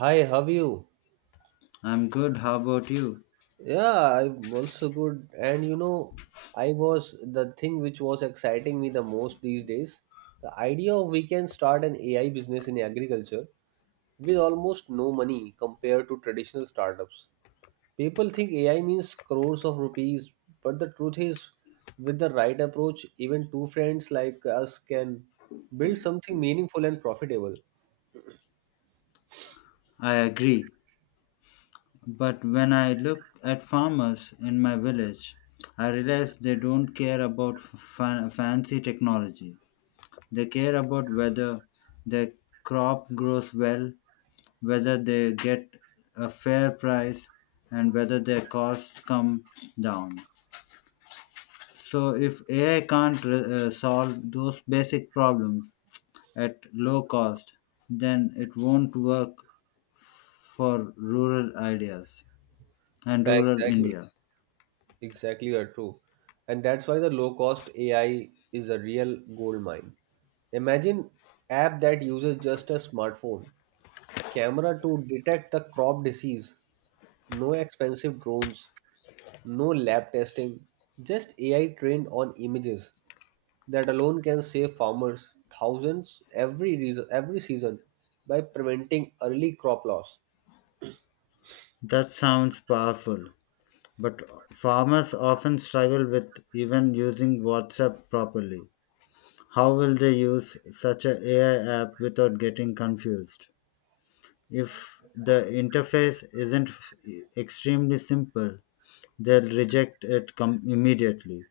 Hi, how are you? I'm good, how about you? Yeah, I'm also good. I was the thing which was exciting me the most these days, the idea of we can start an AI business in agriculture with almost no money compared to traditional startups. People think AI means crores of rupees, but the truth is, with the right approach, even two friends like us can build something meaningful and profitable. I agree. But when I look at farmers in my village, I realize they don't care about fancy technology. They care about whether their crop grows well, whether they get a fair price, and whether their costs come down. So, if AI can't solve those basic problems at low cost, then it won't work for rural ideas and Yeah, rural exactly. India. Exactly are true. And that's why the low cost AI is a real gold mine. Imagine app that uses just a smartphone, camera to detect the crop disease, no expensive drones, no lab testing, just AI trained on images. That alone can save farmers thousands every season by preventing early crop loss. That sounds powerful, but farmers often struggle with even using WhatsApp properly. How will they use such an AI app without getting confused? If the interface isn't extremely simple, they'll reject it immediately,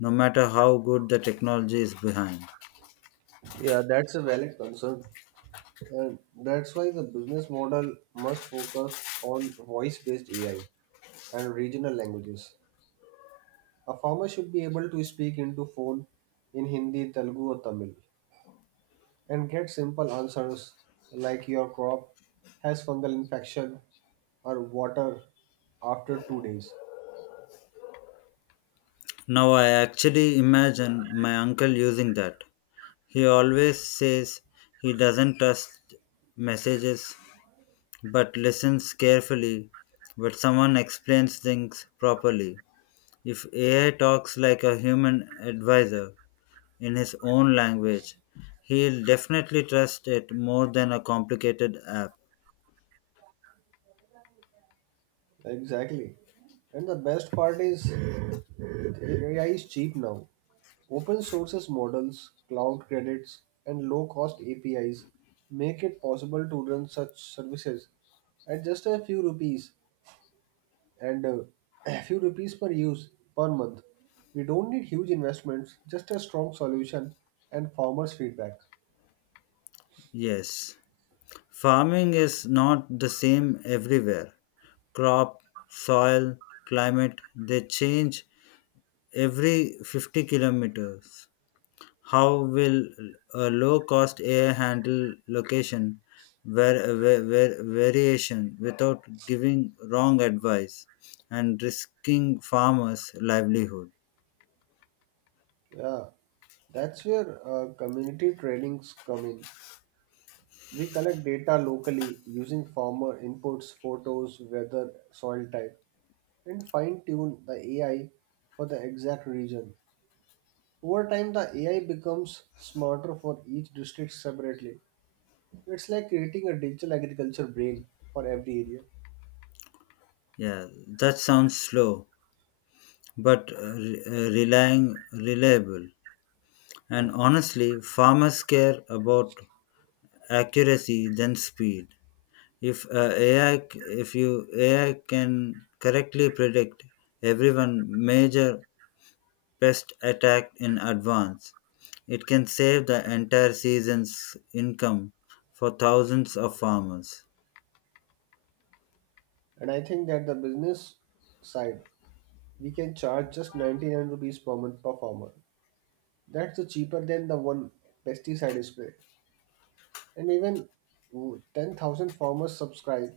no matter how good the technology is behind. Yeah, that's a valid concern. And that's why the business model must focus on voice based AI and regional languages. A farmer should be able to speak into phone in Hindi, Telugu, or Tamil and get simple answers like your crop has fungal infection or water after 2 days. Now I actually imagine my uncle using that. He always says he doesn't trust messages but listens carefully when someone explains things properly. If AI talks like a human advisor in his own language, he'll definitely trust it more than a complicated app. Exactly. And the best part is AI is cheap now. Open sources models, cloud credits, and low cost APIs make it possible to run such services at just a few rupees and a few rupees per use per month. We don't need huge investments, just a strong solution and farmers' feedback. Yes. Farming is not the same everywhere. Crop, soil, climate, they change every 50 kilometers. How will a low cost AI handle location variation without giving wrong advice and risking farmers' livelihood? Yeah, that's where community trainings come in. We collect data locally using farmer inputs, photos, weather, soil type and fine tune the AI for the exact region. Over time, the AI becomes smarter for each district separately. It's like creating a digital agriculture brain for every area. Yeah, that sounds slow, but re- relying reliable. And honestly, farmers care about accuracy than speed. If AI, if you AI can correctly predict everyone major pest attack in advance. It can save the entire season's income for thousands of farmers. And I think that the business side, we can charge just 99 rupees per month per farmer. That's cheaper than the one pesticide spray. And even 10,000 farmers subscribe,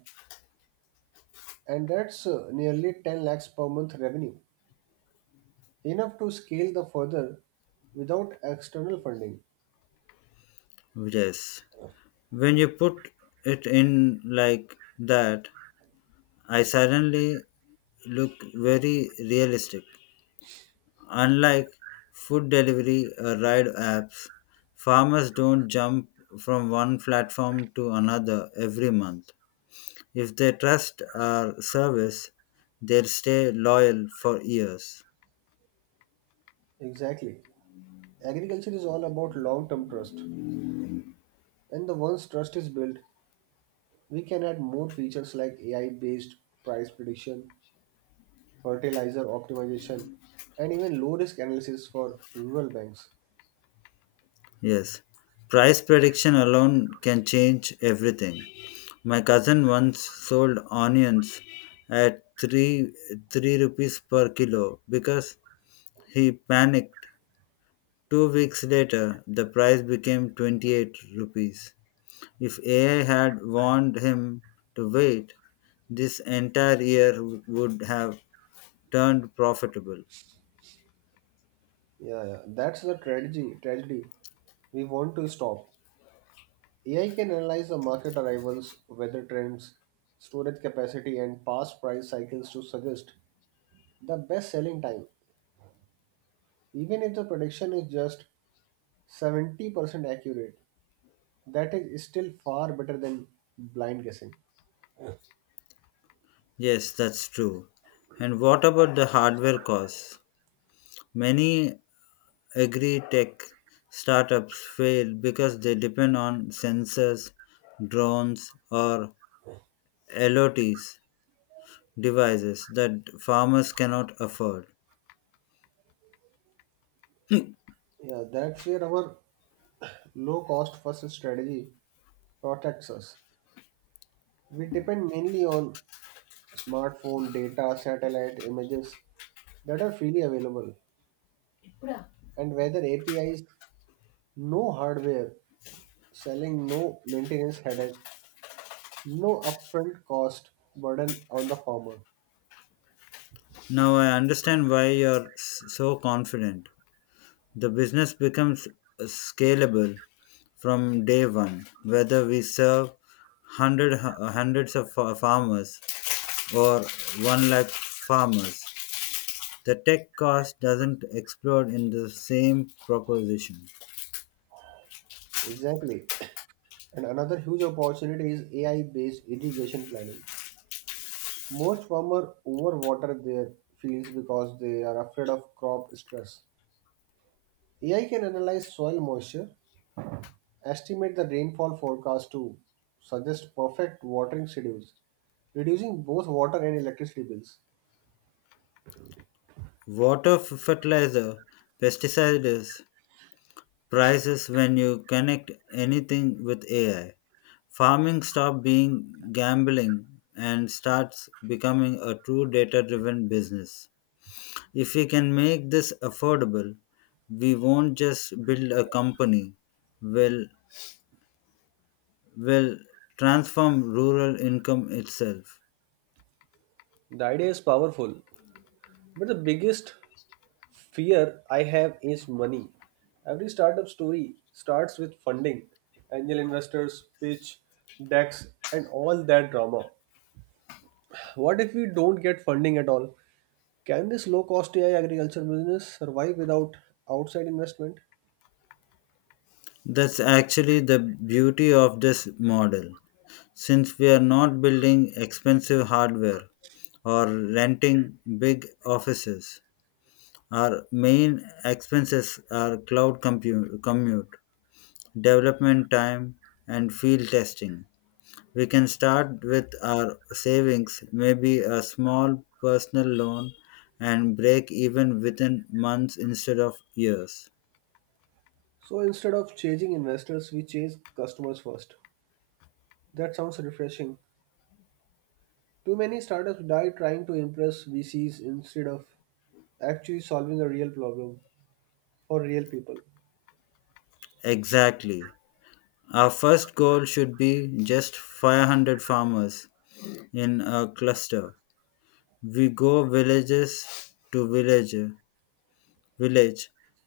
and that's nearly 10 lakhs per month revenue, enough to scale the further without external funding. Yes. When you put it in like that, I suddenly look very realistic. Unlike food delivery or ride apps, farmers don't jump from one platform to another every month. If they trust our service, they'll stay loyal for years. Exactly. Agriculture is all about long term trust, and the once trust is built, we can add more features like AI based price prediction, fertilizer optimization, and even low risk analysis for rural banks. Yes, price prediction alone can change everything. My cousin once sold onions at three rupees per kilo because he panicked. 2 weeks later, the price became 28 rupees. If AI had warned him to wait, this entire year would have turned profitable. Yeah, yeah, that's the tragedy, tragedy we want to stop. AI can analyze the market arrivals, weather trends, storage capacity, and past price cycles to suggest the best selling time. Even if the prediction is just 70% accurate, that is still far better than blind guessing. Yes, that's true. And what about the hardware costs? Many agri tech startups fail because they depend on sensors, drones, or LOTs devices that farmers cannot afford. Yeah, that's where our low cost first strategy protects us. We depend mainly on smartphone data, satellite images that are freely available, and whether APIs, no hardware, selling no maintenance headache, no upfront cost burden on the farmer. Now I understand why you're so confident. The business becomes scalable from day one, whether we serve hundreds of farmers or 1 lakh farmers. The tech cost doesn't explode in the same proposition. Exactly. And another huge opportunity is AI based irrigation planning. Most farmers overwater their fields because they are afraid of crop stress. AI can analyze soil moisture, estimate the rainfall forecast to suggest perfect watering schedules, reducing both water and electricity bills. Water, fertilizer, pesticides, prices when you connect anything with AI. Farming stops being gambling and starts becoming a true data driven business. If we can make this affordable, we won't just build a company, we'll, we'll transform rural income itself. The idea is powerful, but the biggest fear I have is money. Every startup story starts with funding, angel investors, pitch, decks, and all that drama. What if we don't get funding at all? Can this low cost AI agriculture business survive without outside investment? That's actually the beauty of this model, since we are not building expensive hardware or renting big offices. Our main expenses are cloud commute, development time, and field testing. We can start with our savings, maybe a small personal loan, and break even within months instead of years. So instead of chasing investors, we chase customers first. That sounds refreshing. Too many startups die trying to impress VCs instead of actually solving a real problem for real people. Exactly. Our first goal should be just 500 farmers in a cluster. We go village village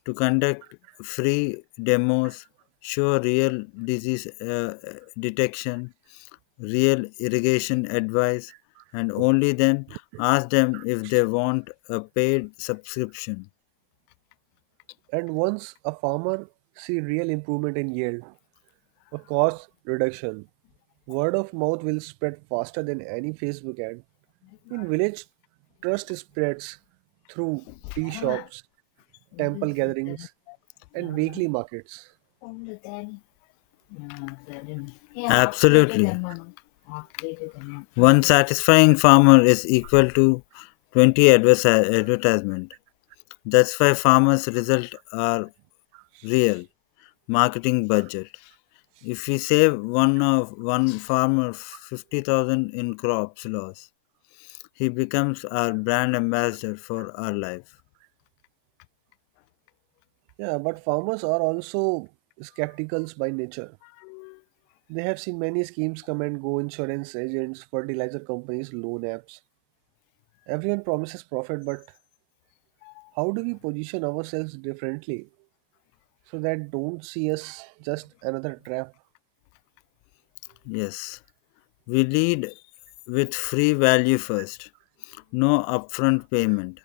to conduct free demos, show real disease detection, real irrigation advice, and only then ask them if they want a paid subscription. And once a farmer see real improvement in yield, a cost reduction, word of mouth will spread faster than any Facebook ad. In village, trust spreads through tea shops, temple gatherings, and weekly markets. Absolutely. One satisfying farmer is equal to 20 advertisement. That's why farmers' results are real marketing budget. If we save one of one farmer 50,000 in crops loss, he becomes our brand ambassador for our life. Yeah, but farmers are also skeptical by nature. They have seen many schemes come and go insurance agents, fertilizer companies, loan apps. Everyone promises profit, but how do we position ourselves differently so that don't see us just another trap? Yes, we lead with free value first, no upfront payment.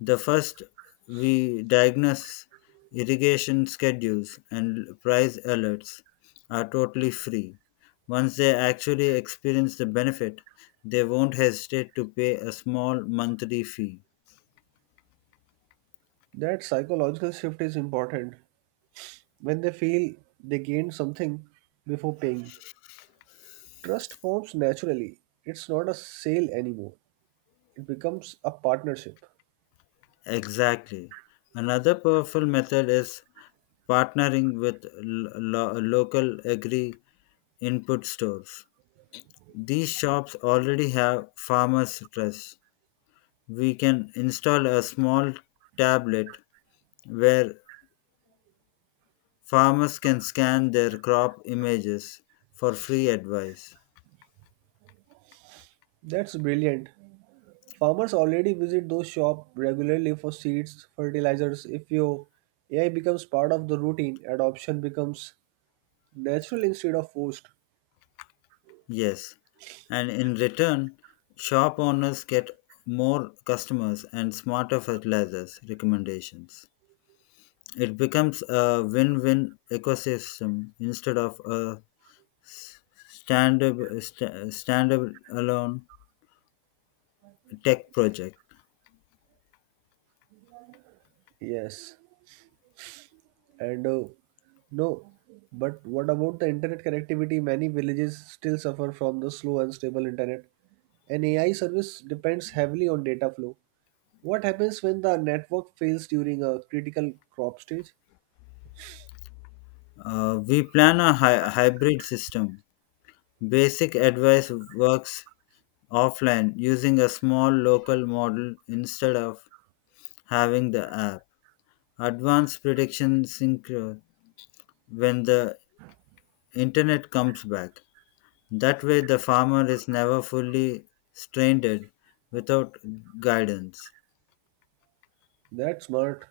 The first we diagnose irrigation schedules and price alerts are totally free. Once they actually experience the benefit, they won't hesitate to pay a small monthly fee. That psychological shift is important. When they feel they gained something before paying, trust forms naturally. It's not a sale anymore. It becomes a partnership. Exactly. Another powerful method is partnering with local agri input stores. These shops already have farmers' trust. We can install a small tablet where farmers can scan their crop images for free advice. That's brilliant. Farmers already visit those shops regularly for seeds, fertilizers. If your AI becomes part of the routine, adoption becomes natural instead of forced. Yes, and in return, shop owners get more customers and smarter fertilizers recommendations. It becomes a win-win ecosystem instead of a stand-alone tech project. Yes. And no, But what about the internet connectivity? Many villages still suffer from the slow and stable internet. An AI service depends heavily on data flow. What happens when the network fails during a critical crop stage? We plan a hybrid system. Basic advice works offline using a small local model instead of having the app. Advanced prediction sync when the internet comes back. That way, the farmer is never fully strained without guidance. That's smart.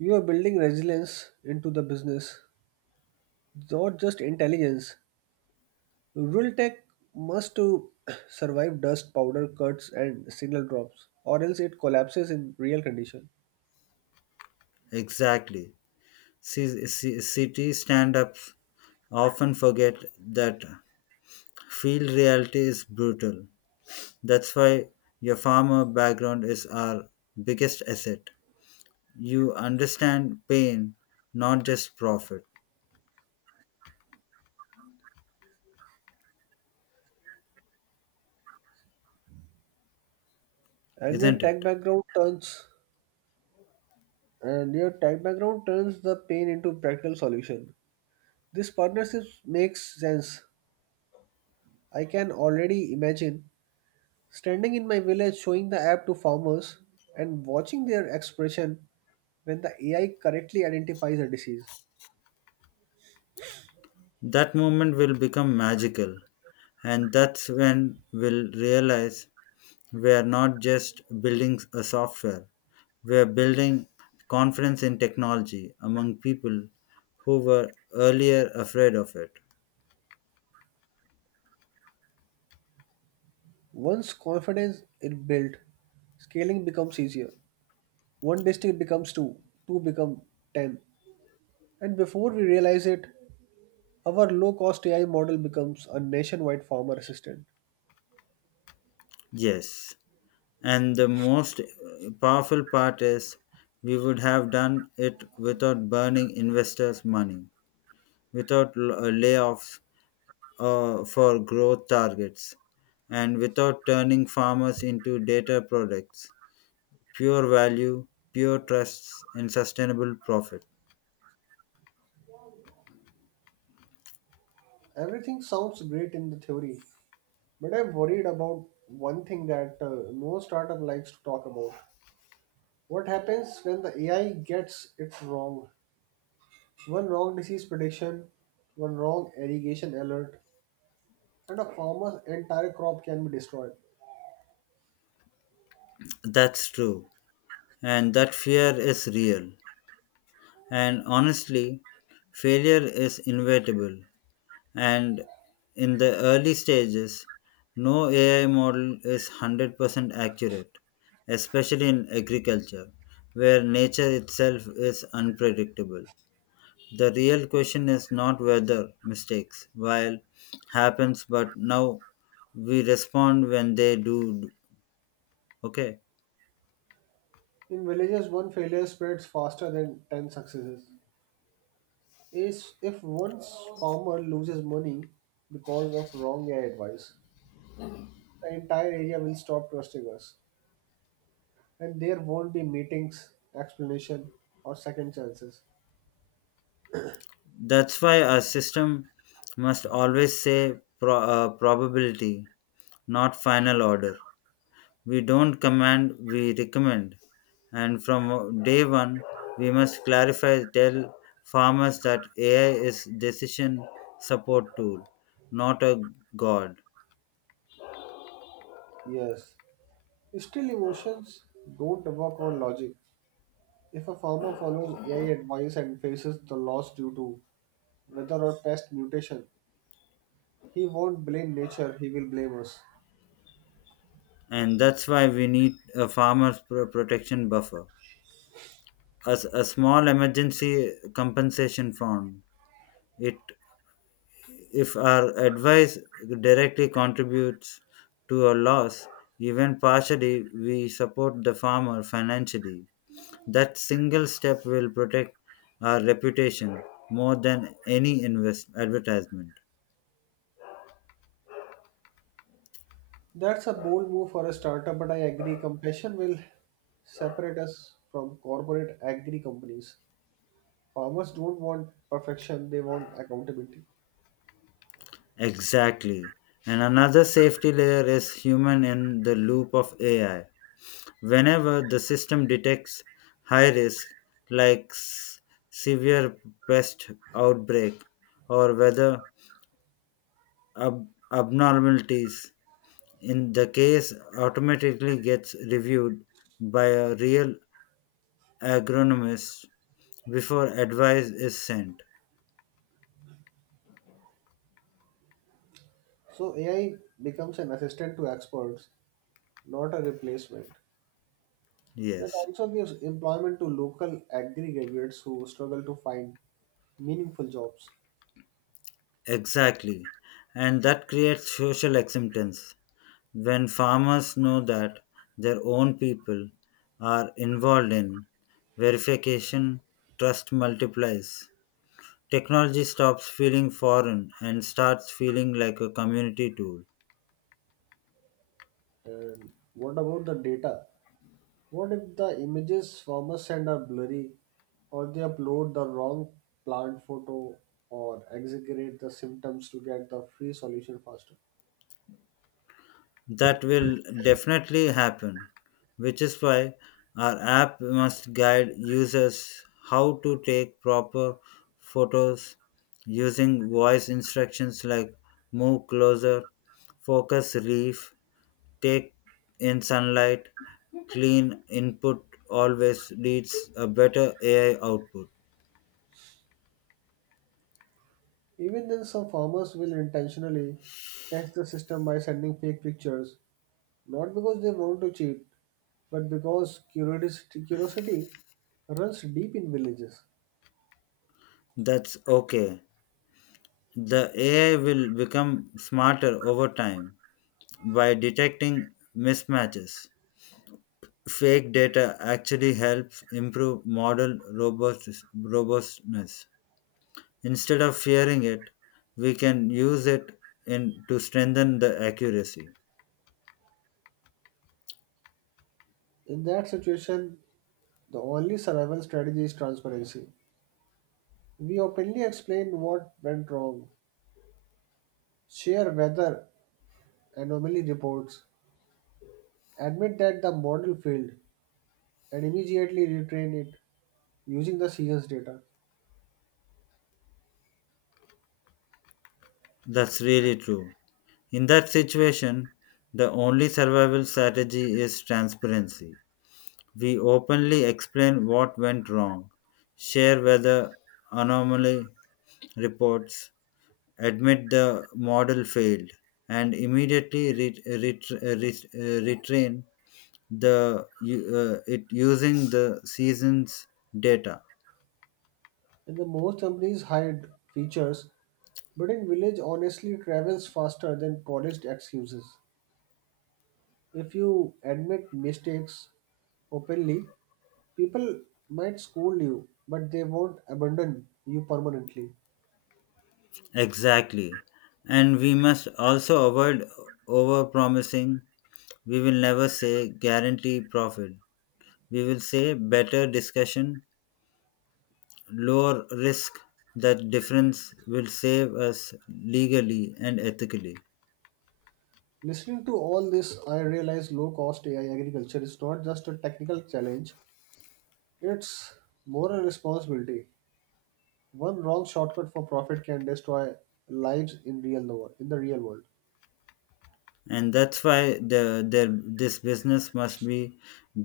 You are building resilience into the business, not just intelligence. Rural tech must to survive dust, powder, cuts, and signal drops, or else it collapses in real condition. Exactly. City stand ups often forget that field reality is brutal. That's why your farmer background is our biggest asset. You understand pain, not just profit, And your isn't tech it? background turns and your tech background turns the pain into practical solution. This partnership makes sense. I can already imagine standing in my village showing the app to farmers and watching their expression when the AI correctly identifies a disease. That moment will become magical, and that's when we'll realize we are not just building a software, we are building confidence in technology among people who were earlier afraid of it. Once confidence is built, scaling becomes easier. One district becomes two, two become ten, and before we realize it, our low-cost AI model becomes a nationwide farmer assistant. Yes. And the most powerful part is we would have done it without burning investors' money, without layoffs for growth targets, and without turning farmers into data products. Pure value, pure trusts, and sustainable profit. Everything sounds great in the theory, but I'm worried about one thing that no startup likes to talk about. What happens when the AI gets it wrong? One wrong disease prediction, one wrong irrigation alert, and a farmer's entire crop can be destroyed. That's true. And that fear is real. And honestly, failure is inevitable. And in the early stages, no AI model is 100% accurate, especially in agriculture, where nature itself is unpredictable. The real question is not whether mistakes, while happens, but now we respond when they do. Okay. In villages, one failure spreads faster than 10 successes. Is If one farmer loses money because of wrong AI advice, the entire area will stop trusting us, and there won't be meetings, explanation, or second chances. That's why a system must always say probability, not final order. We don't command, we recommend. And from day one, we must clarify, tell farmers that AI is decision support tool, not a god. Yes, still emotions don't work on logic. If a farmer follows AI advice and faces the loss due to weather or pest mutation, he won't blame nature, he will blame us. And that's why we need a farmer's protection buffer. As a small emergency compensation fund, it if our advice directly contributes to a loss, even partially, we support the farmer financially. That single step will protect our reputation more than any advertisement. That's a bold move for a startup, but I agree compassion will separate us from corporate agri companies. Farmers don't want perfection, they want accountability. Exactly. And another safety layer is human in the loop of AI. Whenever the system detects high risk, like severe pest outbreak or weather ab- abnormalities in the case automatically gets reviewed by a real agronomist before advice is sent. So AI becomes an assistant to experts, not a replacement. That Yes, also gives employment to local agri graduates who struggle to find meaningful jobs. exactly. And that creates social acceptance when farmers know that their own people are involved in verification, trust multiplies. Technology stops feeling foreign and starts feeling like a community tool. And what about the data? What if the images farmers send are blurry, or they upload the wrong plant photo, or exaggerate the symptoms to get the free solution faster? That will definitely happen, which is why our app must guide users how to take proper photos using voice instructions like move closer, focus relief, take in sunlight, clean input always leads a better AI output. Even then, some farmers will intentionally test the system by sending fake pictures, not because they want to cheat, but because curiosity runs deep in villages. That's okay. The AI will become smarter over time by detecting mismatches. Fake data actually helps improve model robustness. Instead of fearing it, we can use it in, to strengthen the accuracy. In that situation, the only survival strategy is transparency. We openly explain what went wrong, share whether anomaly reports, admit that the model failed and immediately retrain it using the season's data. That's really true. In that situation, the only survival strategy is transparency. We openly explain what went wrong, share weather anomaly reports, admit the model failed, and immediately retrain it using the seasons data. And the most companies hide features, but in village honestly travels faster than polished excuses. If you admit mistakes openly, people might scold you, but they won't abandon you permanently. Exactly. And we must also avoid over promising. We will never say guarantee profit, we will say better discussion, lower risk. That difference will save us legally and ethically. Listening to all this, I realize low cost AI agriculture is not just a technical challenge, it's more a responsibility. One wrong shortcut for profit can destroy lives in the real world. And that's why the this business must be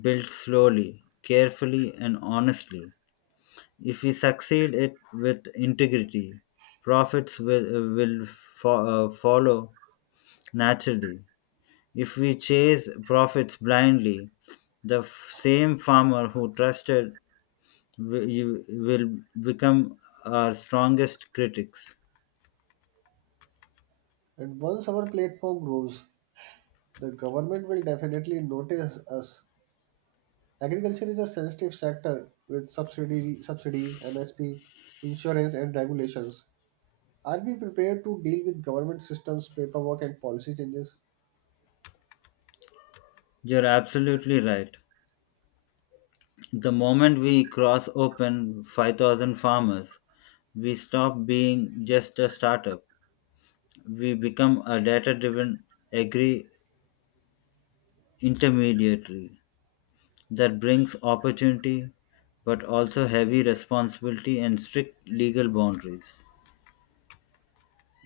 built slowly, carefully, and honestly. If we succeed it with integrity, profits will follow naturally. If we chase profits blindly, the same farmer who trusted you will become our strongest critics. And once our platform grows, the government will definitely notice us. Agriculture is a sensitive sector with subsidies, MSP, insurance, and regulations. Are we prepared to deal with government systems, paperwork, and policy changes? You're absolutely right. The moment we cross open 5,000 farmers, we stop being just a startup. We become a data driven agri intermediary that brings opportunity but also heavy responsibility and strict legal boundaries.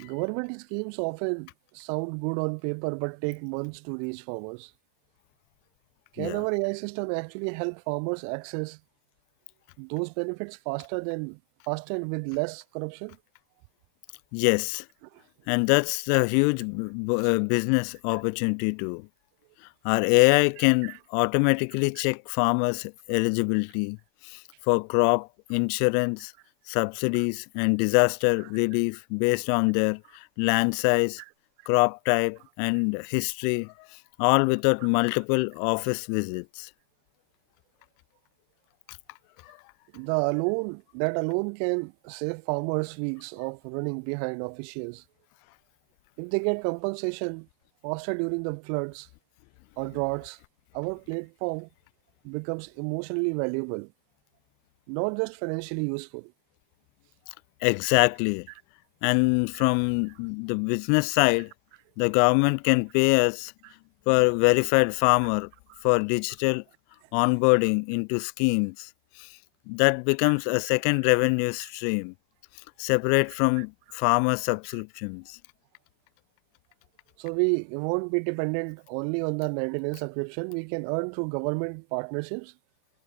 Government schemes often sound good on paper but take months to reach farmers. Can Yeah. our AI system actually help farmers access those benefits faster and with less corruption? Yes. And that's the huge business opportunity too. Our AI can automatically check farmers' eligibility for crop insurance, subsidies, and disaster relief based on their land size, crop type, and history, all without multiple office visits. The alone That alone can save farmers weeks of running behind officials. If they get compensation faster during the floods or droughts, our platform becomes emotionally valuable, not just financially useful. Exactly. And from the business side, the government can pay us per verified farmer for digital onboarding into schemes. That becomes a second revenue stream separate from farmer subscriptions. So we won't be dependent only on the 99 subscription. We can earn through government partnerships,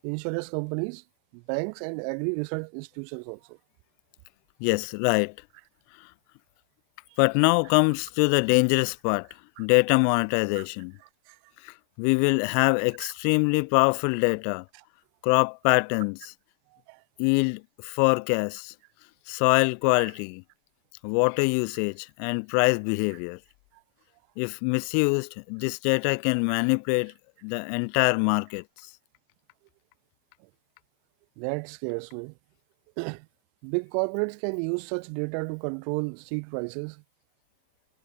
insurance companies, banks and agri research institutions also. Yes, right. But now comes to the dangerous part, data monetization. We will have extremely powerful data, crop patterns, yield forecasts, soil quality, water usage, and price behavior. If misused, this data can manipulate the entire markets. That scares me. Big corporates can use such data to control seed prices,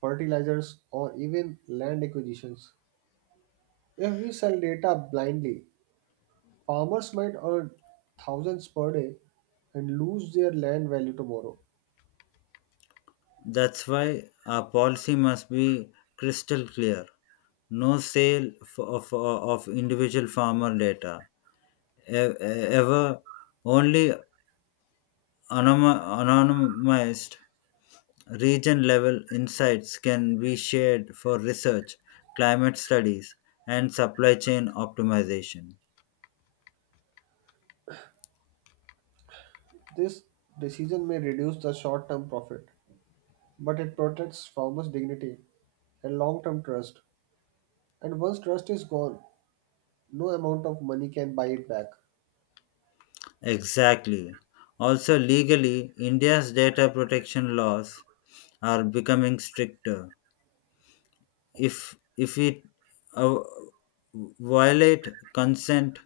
fertilizers, or even land acquisitions. If we sell data blindly, farmers might earn thousands per day and lose their land value tomorrow. That's why our policy must be crystal clear. No sale of individual farmer data, ever, only anonymized region level insights can be shared for research, climate studies, and supply chain optimization. This decision may reduce the short term profit, but it protects farmers' dignity and long term trust. And once trust is gone, no amount of money can buy it back. Exactly. Also, legally, India's data protection laws are becoming stricter. If we uh, violate consent-based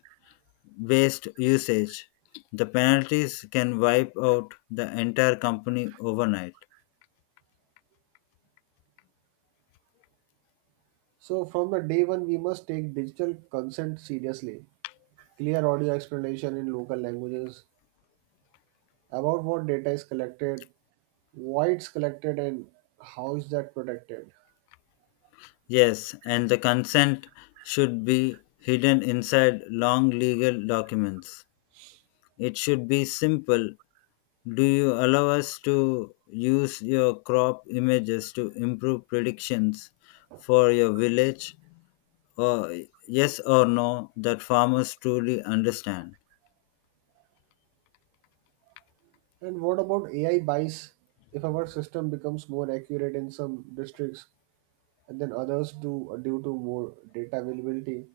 usage, the penalties can wipe out the entire company overnight. So, from the day one, we must take digital consent seriously. Clear audio explanation in local languages about what data is collected, why it's collected, and how is that protected. Yes, and the consent should be hidden inside long legal documents. It should be simple. Do you allow us to use your crop images to improve predictions for your village? Or yes or no that farmers truly understand. And what about AI bias? If our system becomes more accurate in some districts and then others do due to more data availability,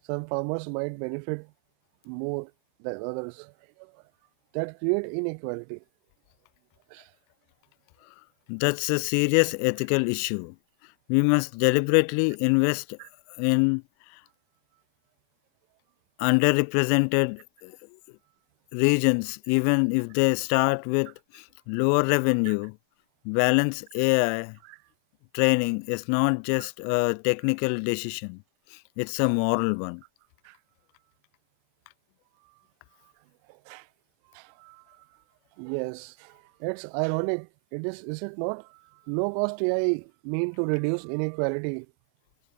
some farmers might benefit more than others. That create inequality. That's a serious ethical issue. We must deliberately invest in underrepresented regions, even if they start with lower revenue. Balanced AI training is not just a technical decision, it's a moral one. Yes, it's ironic. It is it not? Low cost AI mean to reduce inequality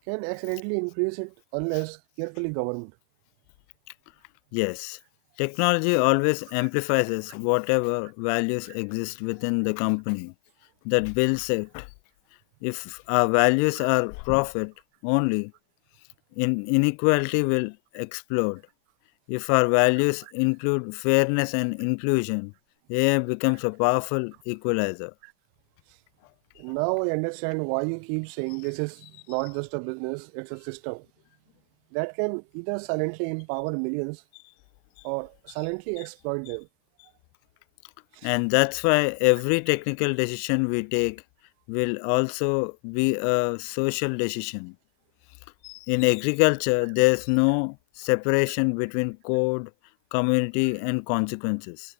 can accidentally increase it unless carefully governed. Yes, technology always amplifies whatever values exist within the company that builds it. If our values are profit only, inequality will explode. If our values include fairness and inclusion, AI becomes a powerful equalizer. Now I understand why you keep saying this is not just a business, it's a system that can either silently empower millions or silently exploit them. And that's why every technical decision we take will also be a social decision. In agriculture, there's no separation between code, community, and consequences.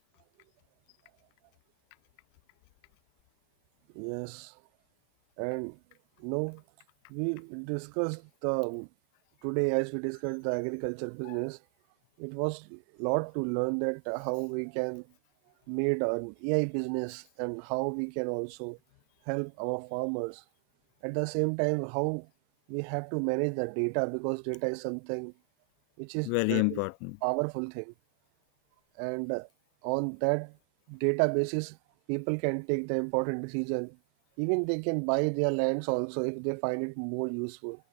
Yes, and no, We discussed the today as we discussed the agriculture business. It was lot to learn that how we can made an AI business and how we can also help our farmers. At the same time, how we have to manage the data because data is something which is a Very really important. powerful thing, and on that data people can take the important decision, even they can buy their lands also if they find it more useful.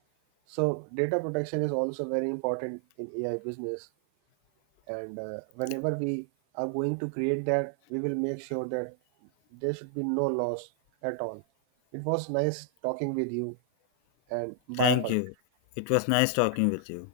So data protection is also very important in AI business. And Whenever we are going to create that, we will make sure that there should be no loss at all. It was nice talking with you, and bye Thank for you. It was nice talking with you.